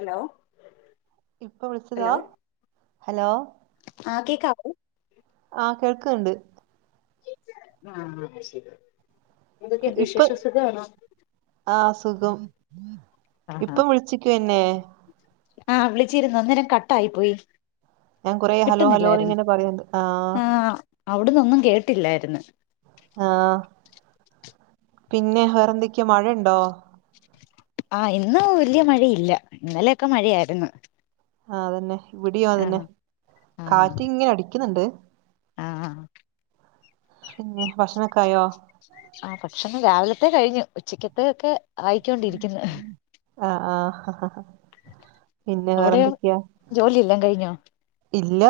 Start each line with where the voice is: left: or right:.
left: Hello
right: ഇപ്പൊ വിളിച്ചതാ
left: hello
right: hello.
left: ആഹ് കേക്കാകൂ.
right: ആഹ് കേൾക്ക്ണ്ട്.
left: ആഹ് ശെരിയാ എന്തൊക്കെണ്ട് വിശേഷം സുഖാണോ.
right: ആഹ് സുഖം
left: ആഹാ
right: ഇപ്പം വിൾച്ചിക്കെന്നെ.
left: ആഹ് വിളിച്ചിരുന്നു അന്നേരം കട്ടായി പോയി.
right: ഞാൻ കൊറെ ഹലോ ഹലോന്ന് ഇങ്ങനെ പറയണ്ട് ആഹ്.
left: അവ്ട്ന്നൊന്നും കേട്ടില്ലായിര്ന്ന്.
right: ആഹ് പിന്നെ വേറെന്തൊക്കെ മഴണ്ടോ.
left: ആഹ് ഇന്ന് വല്ല്യ മഴയില്ല ഇന്നലെക്കെ മഴയായിര്ന്ന്.
right: ആഹ് അതന്നെ ഇവിടിയു അതന്നെ.
left: ആഹാ
right: കാറ്റിങ്ങനെ അടിക്ക്ന്ന്ണ്ട്
left: ആഹ്
right: പിന്നെ. ഭക്ഷണക്കായോ.
left: ആഹ് ഭക്ഷണം രാവിലത്തെ കഴിഞ്ഞു ഉച്ചക്കത്തഒക്കെ.
right: ആ ആഹ്. പിന്നെ
left: അവിടെയോ
right: വേറെന്തൊക്ക്യാ.
left: ജോലിയെല്ലാം കഴിഞ്ഞോ
right: ഇല്ല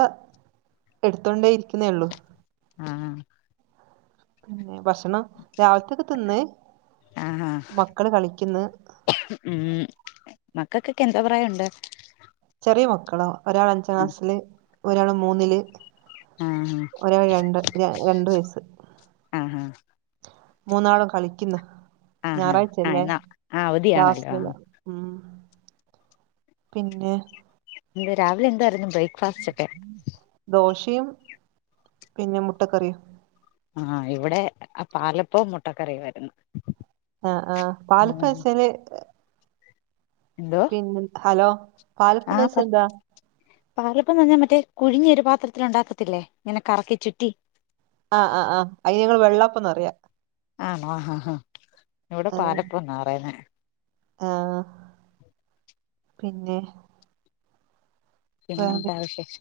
right: എടുത്തോണ്ടേരിക്കുന്നേ ഉള്ളൂ.
left: ആഹ്.
right: പിന്നേ ഭക്ഷണം രാവിൽത്തൊക്കെ തിന്ന്
left: ആഹാ
right: മക്കള് കളിക്ക്ന്ന്.
left: ഉം മക്കക്കൊക്കെ എന്തോ പ്രായൊണ്ട്.
right: ചെറിയ മക്കളാ ഒരാള് അഞ്ചാം
left: ആഹ്
right: ക്ലാസില് ഒരാള് മൂന്നില്.
left: ആഹ്
right: ഒരാള് രണ്ട് ര രണ്ട് വയസ്സ്.
left: ആഹാ.
right: മൂന്നാളും കളിക്കിന്ന്
left: ആഹാ ആഹ്
right: ഞാറാഴ്ചയല്ലേ
left: എന്നാ ആഹ് അവധിയാണല്ലോ
right: ക്ലാസില്ല. ഉം പിന്നെ?
left: എന്ത് രാവിലെ എന്തായിരുന്നു ബ്രേക്ക്ഫാസ്റ്റൊക്കെ?
right: ദോശേം പിന്നെ മുട്ടക്കറിയും.
left: ആ ഇവിടെ പാലപ്പോം മുട്ടക്കറിയും ആര്ന്ന്.
right: ആ ആ പാലപ്പച്ചാല്?
left: എന്തോ?
right: ഉം ഹലോ പാലപ്പന്നച്ചാ എന്താ?
left: പാലപ്പം പറഞ്ഞാ മറ്റേ കുഴിഞ്ഞൊരു പാത്രത്തില് ഉണ്ടാക്കത്തില്ലേ ഇങ്ങനെ കറക്കി ചുറ്റി
right: ആ ആ ആ അയ്ന് ഇവ്ടെ വെള്ളപ്പന്നറ്യാ.
left: ആണോ ആഹ് ആഹ്. ഇവടെ
right: ആ
left: പാലപ്പന്നാ പറയ്ന്നേ.
right: ആ പിന്നെ?
left: പിന്നെ എന്താ
right: വേറേന്തൊക്കെ
left: വിശേഷം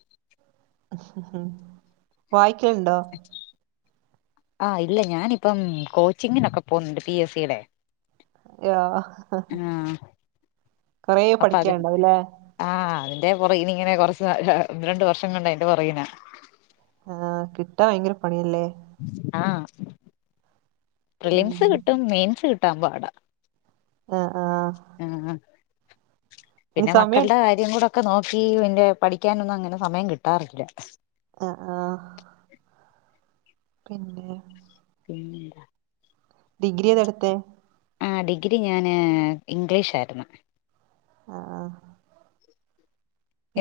right: വായ്ക്കേണ്ടോ?
left: ആ ഇല്ല ഞാനിപ്പം കോച്ചിങ്ങിനൊക്കെ പോവ്ന്ന്ണ്ട് പി എസ് സിടെ.
right: യാ കൊറേ പഠിക്യാണ്ടാവുല്ലേ?
left: ആ അതിന്റെ പൊറെകെനി ഇങ്ങനെ കൊറച്ച് ഒന്ന് രണ്ട് വർഷം കൊണ്ട് അയ്ന്റെ പൊറകിനാ.
right: ആ കിട്ടാൻ ഭയങ്കര പണിയല്ലേ?
left: ആഹ്
right: ഉം
left: പ്രിലിംസ് കിട്ടും മെയിൻസ് കിട്ടാൻ പാടാ.
right: ആഹ് ആഹ്.
left: ആ
right: ഇനി
left: പിന്നെ
right: സമയം
left: മക്കള്ടെ കാര്യം കൂടെ ഒക്കെ നോക്കി ഇന്റെ പഠിക്ക്യാനൊന്നും അങ്ങനെ സമയം കിട്ടാറില്ല.
right: ആഹ് ആഹ്. പിന്നെ?
left: [inaudible]
right: ഡിഗ്രി ഏതാ എട്‌ത്തേ?
left: ആ ഡിഗ്രി ഞാന് ഇംഗ്ലീഷ് ആര്ന്നു.
right: ആഹ് ആഹ്.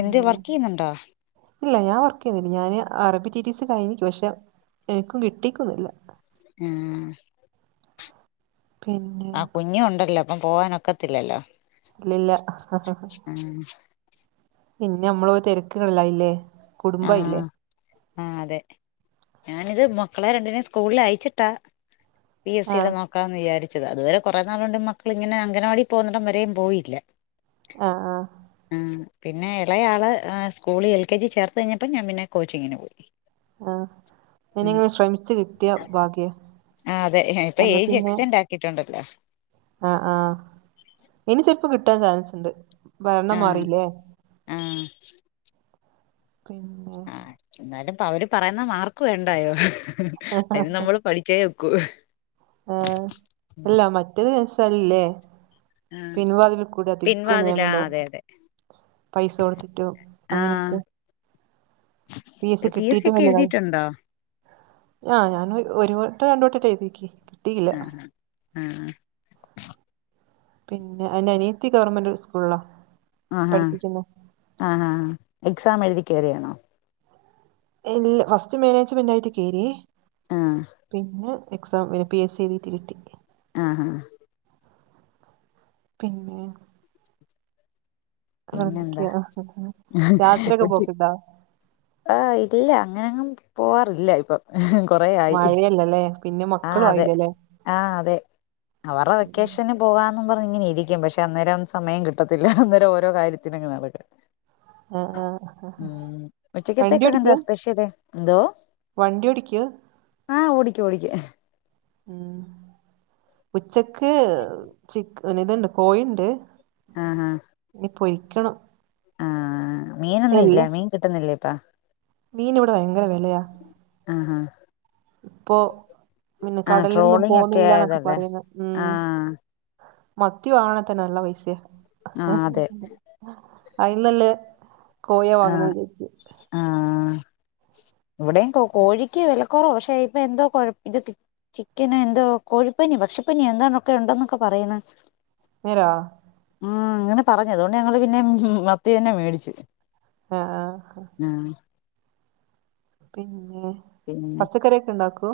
left: എന്ത് വർക്ക് ചെയ്യുന്നുണ്ടോ
right: ഇല്ല ഞാൻ വർക്ക് ചെയ്യുന്നില്ല ഞാന് അറബി ട്ടി ട്ടി സി കഴിഞ്ഞ് ക്ക് പക്ഷെ എൻക്കും കിട്ടീക്കൊന്നുംല്ല.
left: ആഹ്.
right: പിന്നെ
left: ആ കുഞ്ഞും ഉണ്ടല്ലോ അപ്പം പോവാനൊക്കത്തില്ലല്ലോ.
right: ഇല്ലല്ല.
left: ഉം.
right: പിന്നെ അമ്മള് തെരക്ക്കളായില്ലേ
left: ആ
right: കുടുംബായില്ലേ.
left: ആ അതെ ഞാനിത് മക്കളെ രണ്ടിനേം സ്കൂൾ അയച്ചിട്ടാ പി എസ് സിയുടെ
right: ആഹ്
left: നോക്കാന്ന് വിചാരിച്ചത് അതുവരെ കുറെ നാള് കൊണ്ട് മക്കളിങ്ങനെ അംഗനവാടി പോകുന്നടം വരെയും പോയില്ല.
right: ആഹ് ആഹ്.
left: ആ പിന്നെ ഇളയാള് സ്കൂള് എൽ, കെ, ജി, ചേർത്ത് കയ്ഞ്ഞപ്പോ ഞാൻ പിന്നെ കോച്ചിങ്ങിന് പോയി.
right: ആ
left: ഉം
right: ഇനിങ്ങനെ ശ്രമിച്ച് കിട്ട്യാ ഭാഗ്യ
left: ആ അതെ ഇപ്പൊ
right: കാരണം
left: ഏജ്
right: പിന്നെ
left: [unintelligible]
right: ആ ആ ഇനി ചെലപ്പോ കിട്ടാൻ ചാൻസ് ഇണ്ട് ഭരണം മാറീലേ?
left: മ്.
right: പിന്നെ?
left: എന്നാലും അവര് പറയുന്ന മാർക്ക് വേണ്ടായോ അതിന് നമ്മള് പഠിച്ചേ വെക്കൂ.
right: ആഹ് അല്ല മറ്റത് [unintelligible]
left: ആഹ്
right: പിൻവാതിൽ കൂടെ അധിക
left: പിൻവാതിലാ
right: നിയമണ്ടാ
left: അതെ അതെ
right: പൈസ കൊട്ത്തിട്ടും
left: ആഹ്
right: അങ്ങനെയൊക്കെ ഫീസ്
left: പി എസ് സി
right: കിട്ടീട്ടും
left: ഒക്കെ
right: വല്ല്യ കാ
left: എഴുതിയിട്ടുണ്ടോ
right: ആഹ് ഞാൻ ഒര് വട്ടം രണ്ട് വണ്ടംന്റെ എഴ്തീക്കി.
left: ആഹ് ആഹ്
right: പിന്നെ എൻ്റെ അനീയത്തി ഗവൺമെന്റ് സ്കൂളില
left: ആഹ് ആഹ് എക്സാം എഴുതി കെറിയതാണോ
right: അല്ല ഫസ്റ്റ് മാനേജ്മെന്റ് ആയിട്ട് കേറിയെ
left: ആഹ്
right: പിന്നെ- എക്സാം പിന്നെ പി എസ് സി എഴുതിട്ട് കിട്ടി
left: ആഹ് ആഹ്
right: പിന്നെ
left: പിന്നെ എന്താ
right: വേറെന്തൊക്കെയാ യാത്രയൊക്കെ
left: കൊച്ചി-
right: പോക്ക്ണ്ടോ
left: ആഹ് ഇല്ല അങ്ങനെങ്ങും പോവാറില്ല ഇപ്പൊ കൊറയായി
right: ഇല്ല അല്ലെ പിന്നെ-
left: ആഹ്
right: മക്കളും
left: അതെ
right: ആയില്ലല്ലേ
left: ആഹ് അതെ അവരുടെ വെക്കേഷനും- പോവാന്നും പറഞ് ഇങ്ങനെ ഇരിക്കും പക്ഷെ അന്നേരം ഒന്നും സമയം കിട്ടത്തില്ല അന്നേരം ഓരോ കാര്യത്തിന് അങ്ങ് നടക്കും
right: ആഹ് ആഹ്
left: ഉം
right: വണ്ടി
left: ഉച്ചക്കലത്തേക്ക്ക്കെ എന്താ
right: ഓടിക്കോ
left: സ്പെഷ്യല് എന്തോ
right: വണ്ടി ഓടിക്കുവോ
left: ആഹ് ഓടിക്കും ഓടിക്കും
right: ഉം ഉച്ചക്ക് ഇതുണ്ട് കോഴിയുണ്ട്
left: ആഹ് ആഹ്
right: ഇനി പൊരിക്കണം
left: ആഹ് മീനൊന്നും ഇല്ലേ മീൻ കിട്ടുന്നില്ലേ ഇപ്പ
right: മീന് ഇവിടെ ഭയങ്കര വെലയാ
left: ആഹ് ആഹ്
right: ഇപ്പോ പിന്നെ
left: ആഹ്
right: കടലിലൊന്നും
left: ട്രോളിംഗ് ഒക്കെ
right: പോന്നില്ലന്നൊക്കെ
left: ആയതല്ലേ
right: പറയുന്നു ഉം
left: ആഹ്
right: മത്തി വാങ്ങണേ തന്നെ നല്ല പൈസയ
left: ആഹ് അതെ
right: അതിലും നല്ലയാ കോഴി വാങ്ങുന്നത്
left: ആഹ്
right: വിചാരിച്
left: ആഹ് ഇവിടെയും കോഴിക്ക് വെല കൊറവ പക്ഷെ ഇപ്പൊ എന്തോ കൊഴപ്പം ഇതൊക്കെ- ചിക്കന് എന്തോ കോഴിപ്പനി പക്ഷിപ്പനി എന്താണൊക്കെ ഉണ്ടന്നൊക്കെ പറയുന്നു
right: നേരാ
left: ഉം അങ്ങനെ പറഞ് അതോണ്ട് ഞങ്ങള് പിന്നെ മത്തി തന്നെ മേടിച്ച്
right: ആഹ് ആഹ്
left: ആഹ്
right: പിന്നെ പച്ചക്കറിയൊക്കെ ഉണ്ടാക്കോ?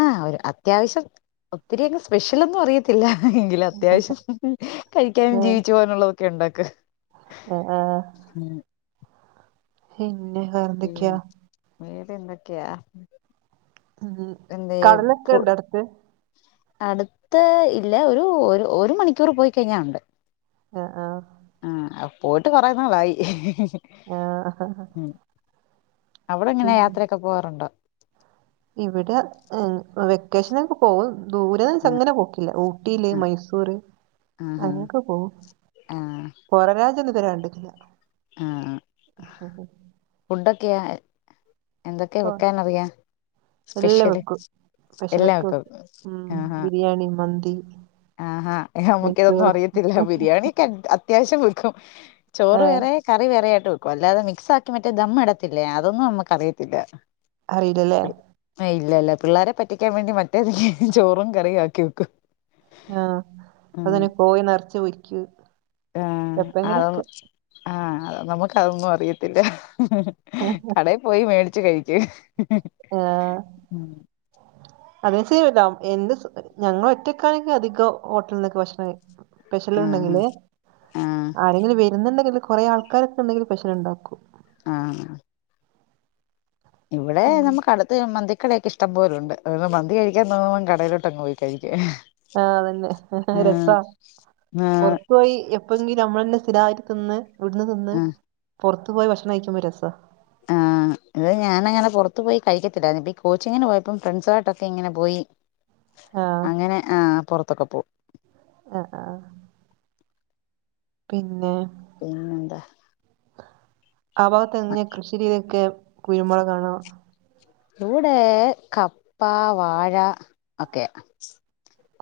left: ആഹ്‌ ഒരു അത്യാവശ്യം ഒത്തിരിയങ്ങ് സ്പെഷ്യൽ ഒന്നും അറിയത്തില്ല ഇല്ല എങ്കിലും അത്യാവശ്യം കഴിക്കാനും ജീവിച്ചു പോകാനുള്ളതൊക്കെ ഉണ്ടാക്ക
right: ആഹ്‌ ആഹ്‌
left: ഉം
right: പിന്നെ വേറെന്തൊക്കെയാ
left: വേറെന്തൊക്കെയാ
right: ഉം
left: എന്തേ
right: കടലൊക്കെ
left: പോ-
right: ഇണ്ടോ അടുത്ത്
left: അടുത്ത ഇല്ല ഒരു ഒരു മണിക്കൂർ പോയി കഴിഞ്ഞ ഒണ്ട്
right: ആഹ്‌ ആഹ്‌
left: ആഹ്‌ പോയിട്ട് കൊറെനാളായി.
right: ആഹ്‌ ആഹ
left: അവിടെ എങ്ങനെയാ യാത്രയൊക്കെ പോവാറുണ്ടോ?
right: ഇവിടെ ഉം വെക്കേഷനൊക്കെ പോകും. ദൂരെന്ന് വെച്ചാ
left: ആഹ്
right: അങ്ങനെ പോക്കില്ല ഊട്ടിയില്
left: ആഹ്
right: മൈസൂര്
left: ആഹ്
right: അങ്ങനെയക്കെ പോകും
left: ആഹ്
right: പൊറം രാജ്യം ഒന്നും ഇതുവരെ കണ്ടിട്ടില്ല
left: ആഹ് ആഹ് ഫുഡൊക്കെയാ എന്തൊക്കെ
right: അപ്പൊ
left: വെക്കാനറിയാം
right: എല്ലാം
left: സ്പെഷ്യല്
right: വെക്കും സ്പെഷ്യലൊക്കെ
left: എല്ലായാക്കും
right: വെക്കും ഉം
left: ആഹ്
right: ബിരിയാണി മന്തി
left: ആഹ് ഹാ നമുക്കിതൊന്നും
right: നെയ്ച്ചോറ്
left: അറിയത്തില്ല ബിരിയാണിക്കെ- അത്യാവശ്യം വെക്കും ചോറ്
right: ആഹ്
left: വേറെ കറി വേറൊയിട്ട് വെക്കും അല്ലാതെ മിക്സ് ആക്കി മറ്റേ ദമ്മടത്തില്ലേ അതൊന്നും നമ്മുക്ക് അറിയത്തില്ല.
right: അറിയില്ലല്ലേ
left: ഇല്ലല്ല പിള്ളാരെ പറ്റിക്കാൻ വേണ്ടി മറ്റേതിഹ് ചോറും കറിയും ആക്കി വെക്കും.
right: ആഹ്
left: ഉം
right: അതനെ കോയി നെറച്ച് പൊരിക്കും
left: ആഹ്
right: എപ്പങ്ങനെയെക്കെ
left: അതൊന്നും ആഹ് നമ്മക്ക് അതൊന്നും അറിയത്തില്ലഹ്ഹ്ഹ കടേ പോയി മേടിച്ചു കഴിക്ക് ഹ്ഹ്.
right: ആഹ് അത് [unintelligible] എന്ത് ഞങ്ങളൊറ്റയ്ക്കാണെങ്കിയധികം ഹോട്ടലിൽനിന്നൊക്കെ ഭക്ഷണം കഴിക്കും
left: ആഹ്
right: പെഷല്ണ്ടെങ്കില്
left: ആഹ്
right: ആരെങ്കിലും വരുന്നുണ്ടെങ്കില് കൊറെ ആൾക്കാരൊക്കെ ഉണ്ടെങ്കിൽ പെഷൽ ഉണ്ടാക്കും.
left: ആഹ് ഇവിടെ നമ്മുക്കടുത്ത്. ത്ത് മന്തിക്കടയെക്കെ ഇഷ്ടം പോലൊണ്ട് [unintelligible] മന്തി കഴിക്കാൻ തോന്നമ്പോ കടയിലോട്ടങ് പോയി കഴിക്കും.
right: ആഹ് അതന്നെ ഹ്ഹ്
left: ആഹ്
right: രസാ. പോയി എപ്പോങ്കി നമ്മളന്നെ സ്ഥിരായിട്ട് തിന്ന് ഇവ്ടുന്ന് തിന്ന്
left: ആഹ്
right: പൊറത്തു പോയി ഭക്ഷണം കഴിക്കുമ്പോ രസാ
left: ആഹ് ഇത് ഞാനങ്ങനെ പൊറത്ത് പോയി കഴിക്കത്തില്ലായിന്ന് ഇപ്പൊ ഈ കോച്ചിങ്ങിന് പോയപ്പം ഫ്രണ്ട്സുവായിട്ടക്കെങ്ങനെ പോയി
right: ആഹ്
left: അങ്ങനെ ആഹ് പൊറത്തൊക്കെ പോം
right: ആഹ് ആഹ് പിന്നെ
left: പിന്നെ ന്താ
right: ആ ഭാഗത്തെങ്ങനെയ കൃഷി രീതിക്കെ കുരുമുളകാണോ
left: ഇവിടെ കപ്പ വാഴ ഒക്കെ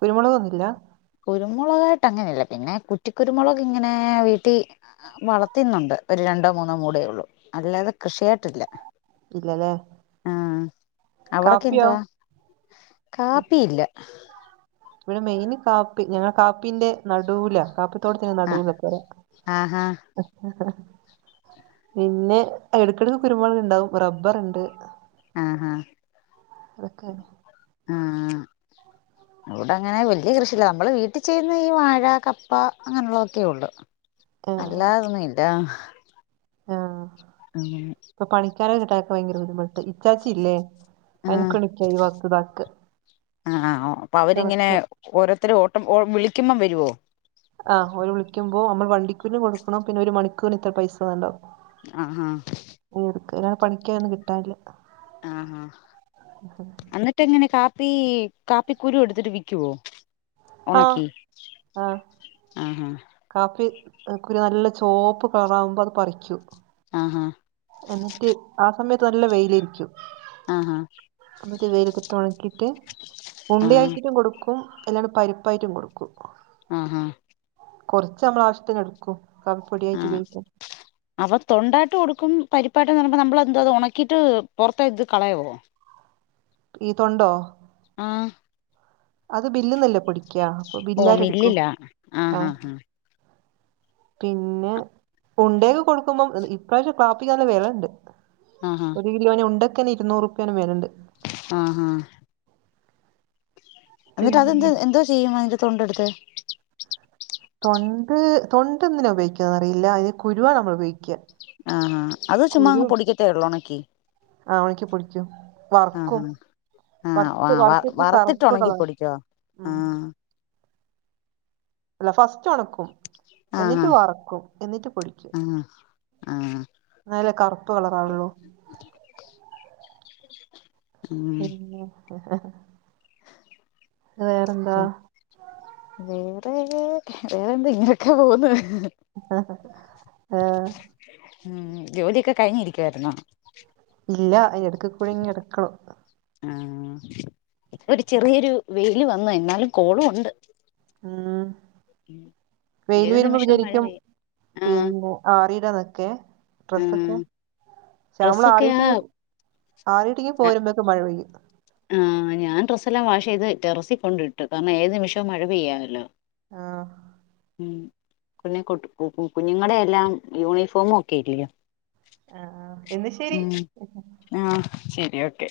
right: കുരുമുളകൊന്നുല്ല
left: കുരുമുളകായിട്ടങ്ങനെല്ല പിന്നെ കുറ്റി കുരുമുളക് ങ്ങനെ വീട്ടി വളർത്തിന്നൊണ്ട് ഒരു രണ്ടോ മൂന്നോ മൂടേ ഒള്ളൂ അല്ലാതെ കൃഷിയായിട്ടില്ല.
right: ഇല്ലല്ലേ
left: ആഹ്
right: കാപ്പിയോ
left: അവിടൊക്കെന്തുവാ കാപ്പിയില്ല.
right: ഇവിടെ മെയിന് കാപ്പി ഞങ്ങള് കാപ്പിന്റെ നടുവിലാ കാപ്പി തോട്ടത്തിന്
left: ആഹ്
right: നടുലാ പെര
left: ആഹാ
right: പിന്നെ ഇടക്കെടക്ക് കുരുമുളക്ണ്ടാവും റബ്ബറ്ണ്ട്
left: ആഹാ
right: അതെക്കെ
left: ആഹ് ഇവിടങ്ങനെ വല്യ കൃഷില്ല നമ്മള് വീട്ടിൽ ചെയ്യുന്ന ഈ വാഴ കപ്പ അങ്ങനുള്ളതൊക്കേ ഒള്ള്
right: ആഹ്
left: അല്ലാതൊന്നുല്ലാഹ്
right: ആഹ് ഇപ്പൊ പണിക്കാരെ കിട്ടാക്കെ ഭയങ്കര ബുദ്ധിമുട്ട് ഇച്ചാച്ചില്ലേ
left: ആഹ്
right: അയിന്ക്കണിക്ക ഈ വക്താക്ക് കണക്ക്
left: ഓരോത്തരോട്ടം ഓ വിളിക്കുമ്പം വരുവോ
right: ആഹ് ഓര് വിളിക്കുമ്പോ അമ്മള് വണ്ടിക്കൂലിം കൊടുക്കണം പിന്നെ ഒരു മണിക്കൂറിത്തറ പൈസന്ന് ണ്ടാവും
left: ആഹാ
right: ഇവിടുക് [unintelligible] പണിക്കൊന്നും കിട്ടാനില്ല
left: ആഹാ അന്നിട്ടങ്ങനെ കാപ്പി കാപ്പി കുരു എടുത്തിട്ട് വിക്കുവോ
right: ആഹ്
left: ഒണക്കി
right: ആഹ്
left: ആഹാ
right: കാപ്പി കുരു നല്ല ചോപ്പ് കളറാവുമ്പോ അത് പറിക്കൂ
left: ആഹാ
right: എന്നിട്ട് ആ സമയത്ത് നല്ല വെയിലേരിക്കു
left: ആഹാ
right: അത് വേലത്തിട്ടൊണക്കീട്ട്
left: ആഹ്
right: ഉണ്ടയാക്കിട്ടും കൊടുക്കും എല്ലാണ്ട് പരിപ്പായിറ്റും കൊടുക്കും
left: ആഹാ
right: കൊറച്ചമ്മളാവശ്യത്തിനെടുക്കും
left: ആഹ് അവർ തൊണ്ടായിട്ട് കൊട്ക്കും. പരിപ്പായിട്ട്ന്ന് പറിമ്പം നമ്പള് എന്താത് ഒണക്കിട്ട് പൊറത്തേത് കളയവോ?
right: ഈ തൊണ്ടോ?
left: ആഹ്
right: അത് ബില്ല്ന്നല്ലേ പൊടി
left: ഓ മില്ലില്ലാ
right: ആ
left: ആഹ് ആഹ്ആഹ്
right: പിന്നെ കൊണ്ടേയ്ക്കെ കൊടുക്കുമ്പം ഇപ്രാവശ്യം കാപ്പിക്കല്ല വെലണ്ട്.
left: ആഹ് ആഹ്
right: ഒരു കിലോനെ ഉണ്ടക്കന്നെ ഇരുന്നൂറുപ്പ്യന്റെ മേലെണ്ട്
left: ആഹ് ആഹ് എന്ന്ട്ട്
right: പിന്നെ
left: അതെന്താ എന്തോ ചെയ്യും അയിന്റെ തൊണ്ടെട്ത്ത്?
right: തൊണ്ട് തൊണ്ടന്തിനാ ഉപയോഗിക്കാന്നറിയില്ലാ. അയിലെ കുരുവാനമ്മൾ ഉപയോഗിക്കാ.
left: ആഹ് ആഹ് അത് ചുമ്മ അങ് പൊടിക്കത്തേ ഒള്ളോ ഒണക്കി
right: ആഹ്. ഒണക്കി പൊടിക്കും. വർക്കും
left: ആഹാ ആഹ് വ
right: വർത്ത്
left: വ
right: വർത്ത്ട്ട്
left: വറുത്തിട്ട് ഉണക്കി
right: കറുപ്പുകളറാ
left: പൊടിക്കോ
right: ഉം.
left: ആഹ്
right: അല്ല ഫസ്റ്റ് ഒണക്കും,
left: ആഹ്
right: എന്നിട്ട് വറക്കും, എന്നിട്ട് പൊടിക്കും.
left: ആഹ് ആഹ്
right: എന്നാലേ കറുപ്പ്‌ കളറാവുള്ളൂ
left: ഉം
right: പിന്നെ? വേറെന്താ?
left: വേറേ, വേറെന്താ ഇങ്ങനൊക്കെ പോവ്ന്ന്.
right: ഏഹ്
left: ഉം. ജോലിയൊക്കെ കഴിഞ്ഞി ഇരിക്കുവായിരുന്നോ
right: ഇല്ല. അ ഇടക്ക്കൂടെ ഇങ് എടുക്കണം.
left: ആഹ്. ഒര് ചെറിയൊരു വെയില് വന്ന്. എന്നാലും കോളു ഒണ്ട്.
right: ആഹ്. വെയില്
left: ഏത്
right: വെരുമ്പം
left: നിമിഷവും മഴ
right: വിചരിക്കും
left: പെയ്യും ആഹ്
right: പിന്നെ ആറിടാന്നൊക്കെ ഡ്രസ്സൊക്കെ
left: ആഹ്
right: ക്ഷെ അമ്മള്
left: ഡ്രസ്സൊക്കെയാ
right: ആറിട്ട് ഈ ആറീട്ടിങ്ങി പോരുമ്പേക്ക് മഴ പെയ്യും.
left: ആഹ്. ഞാൻ ഡ്രെസ്സെല്ലാം വാഷെയ്ത് ടെറസികൊണ്ടിട്ടു. കാരണംഏത് നിമിഷവും മഴപെയ്യാമല്ലോ
right: ആഹ്
left: ഉം. കുഞ്ഞെ കൊട് കു കു കുഞ്ഞുങ്ങടെല്ലാം യൂണിഫോമൊക്കെല്ല്യൊ
right: ആഹ് ആഹ് എന്നാ ശെരി.
left: ആഹ്. ശെരി ഓക്കെ.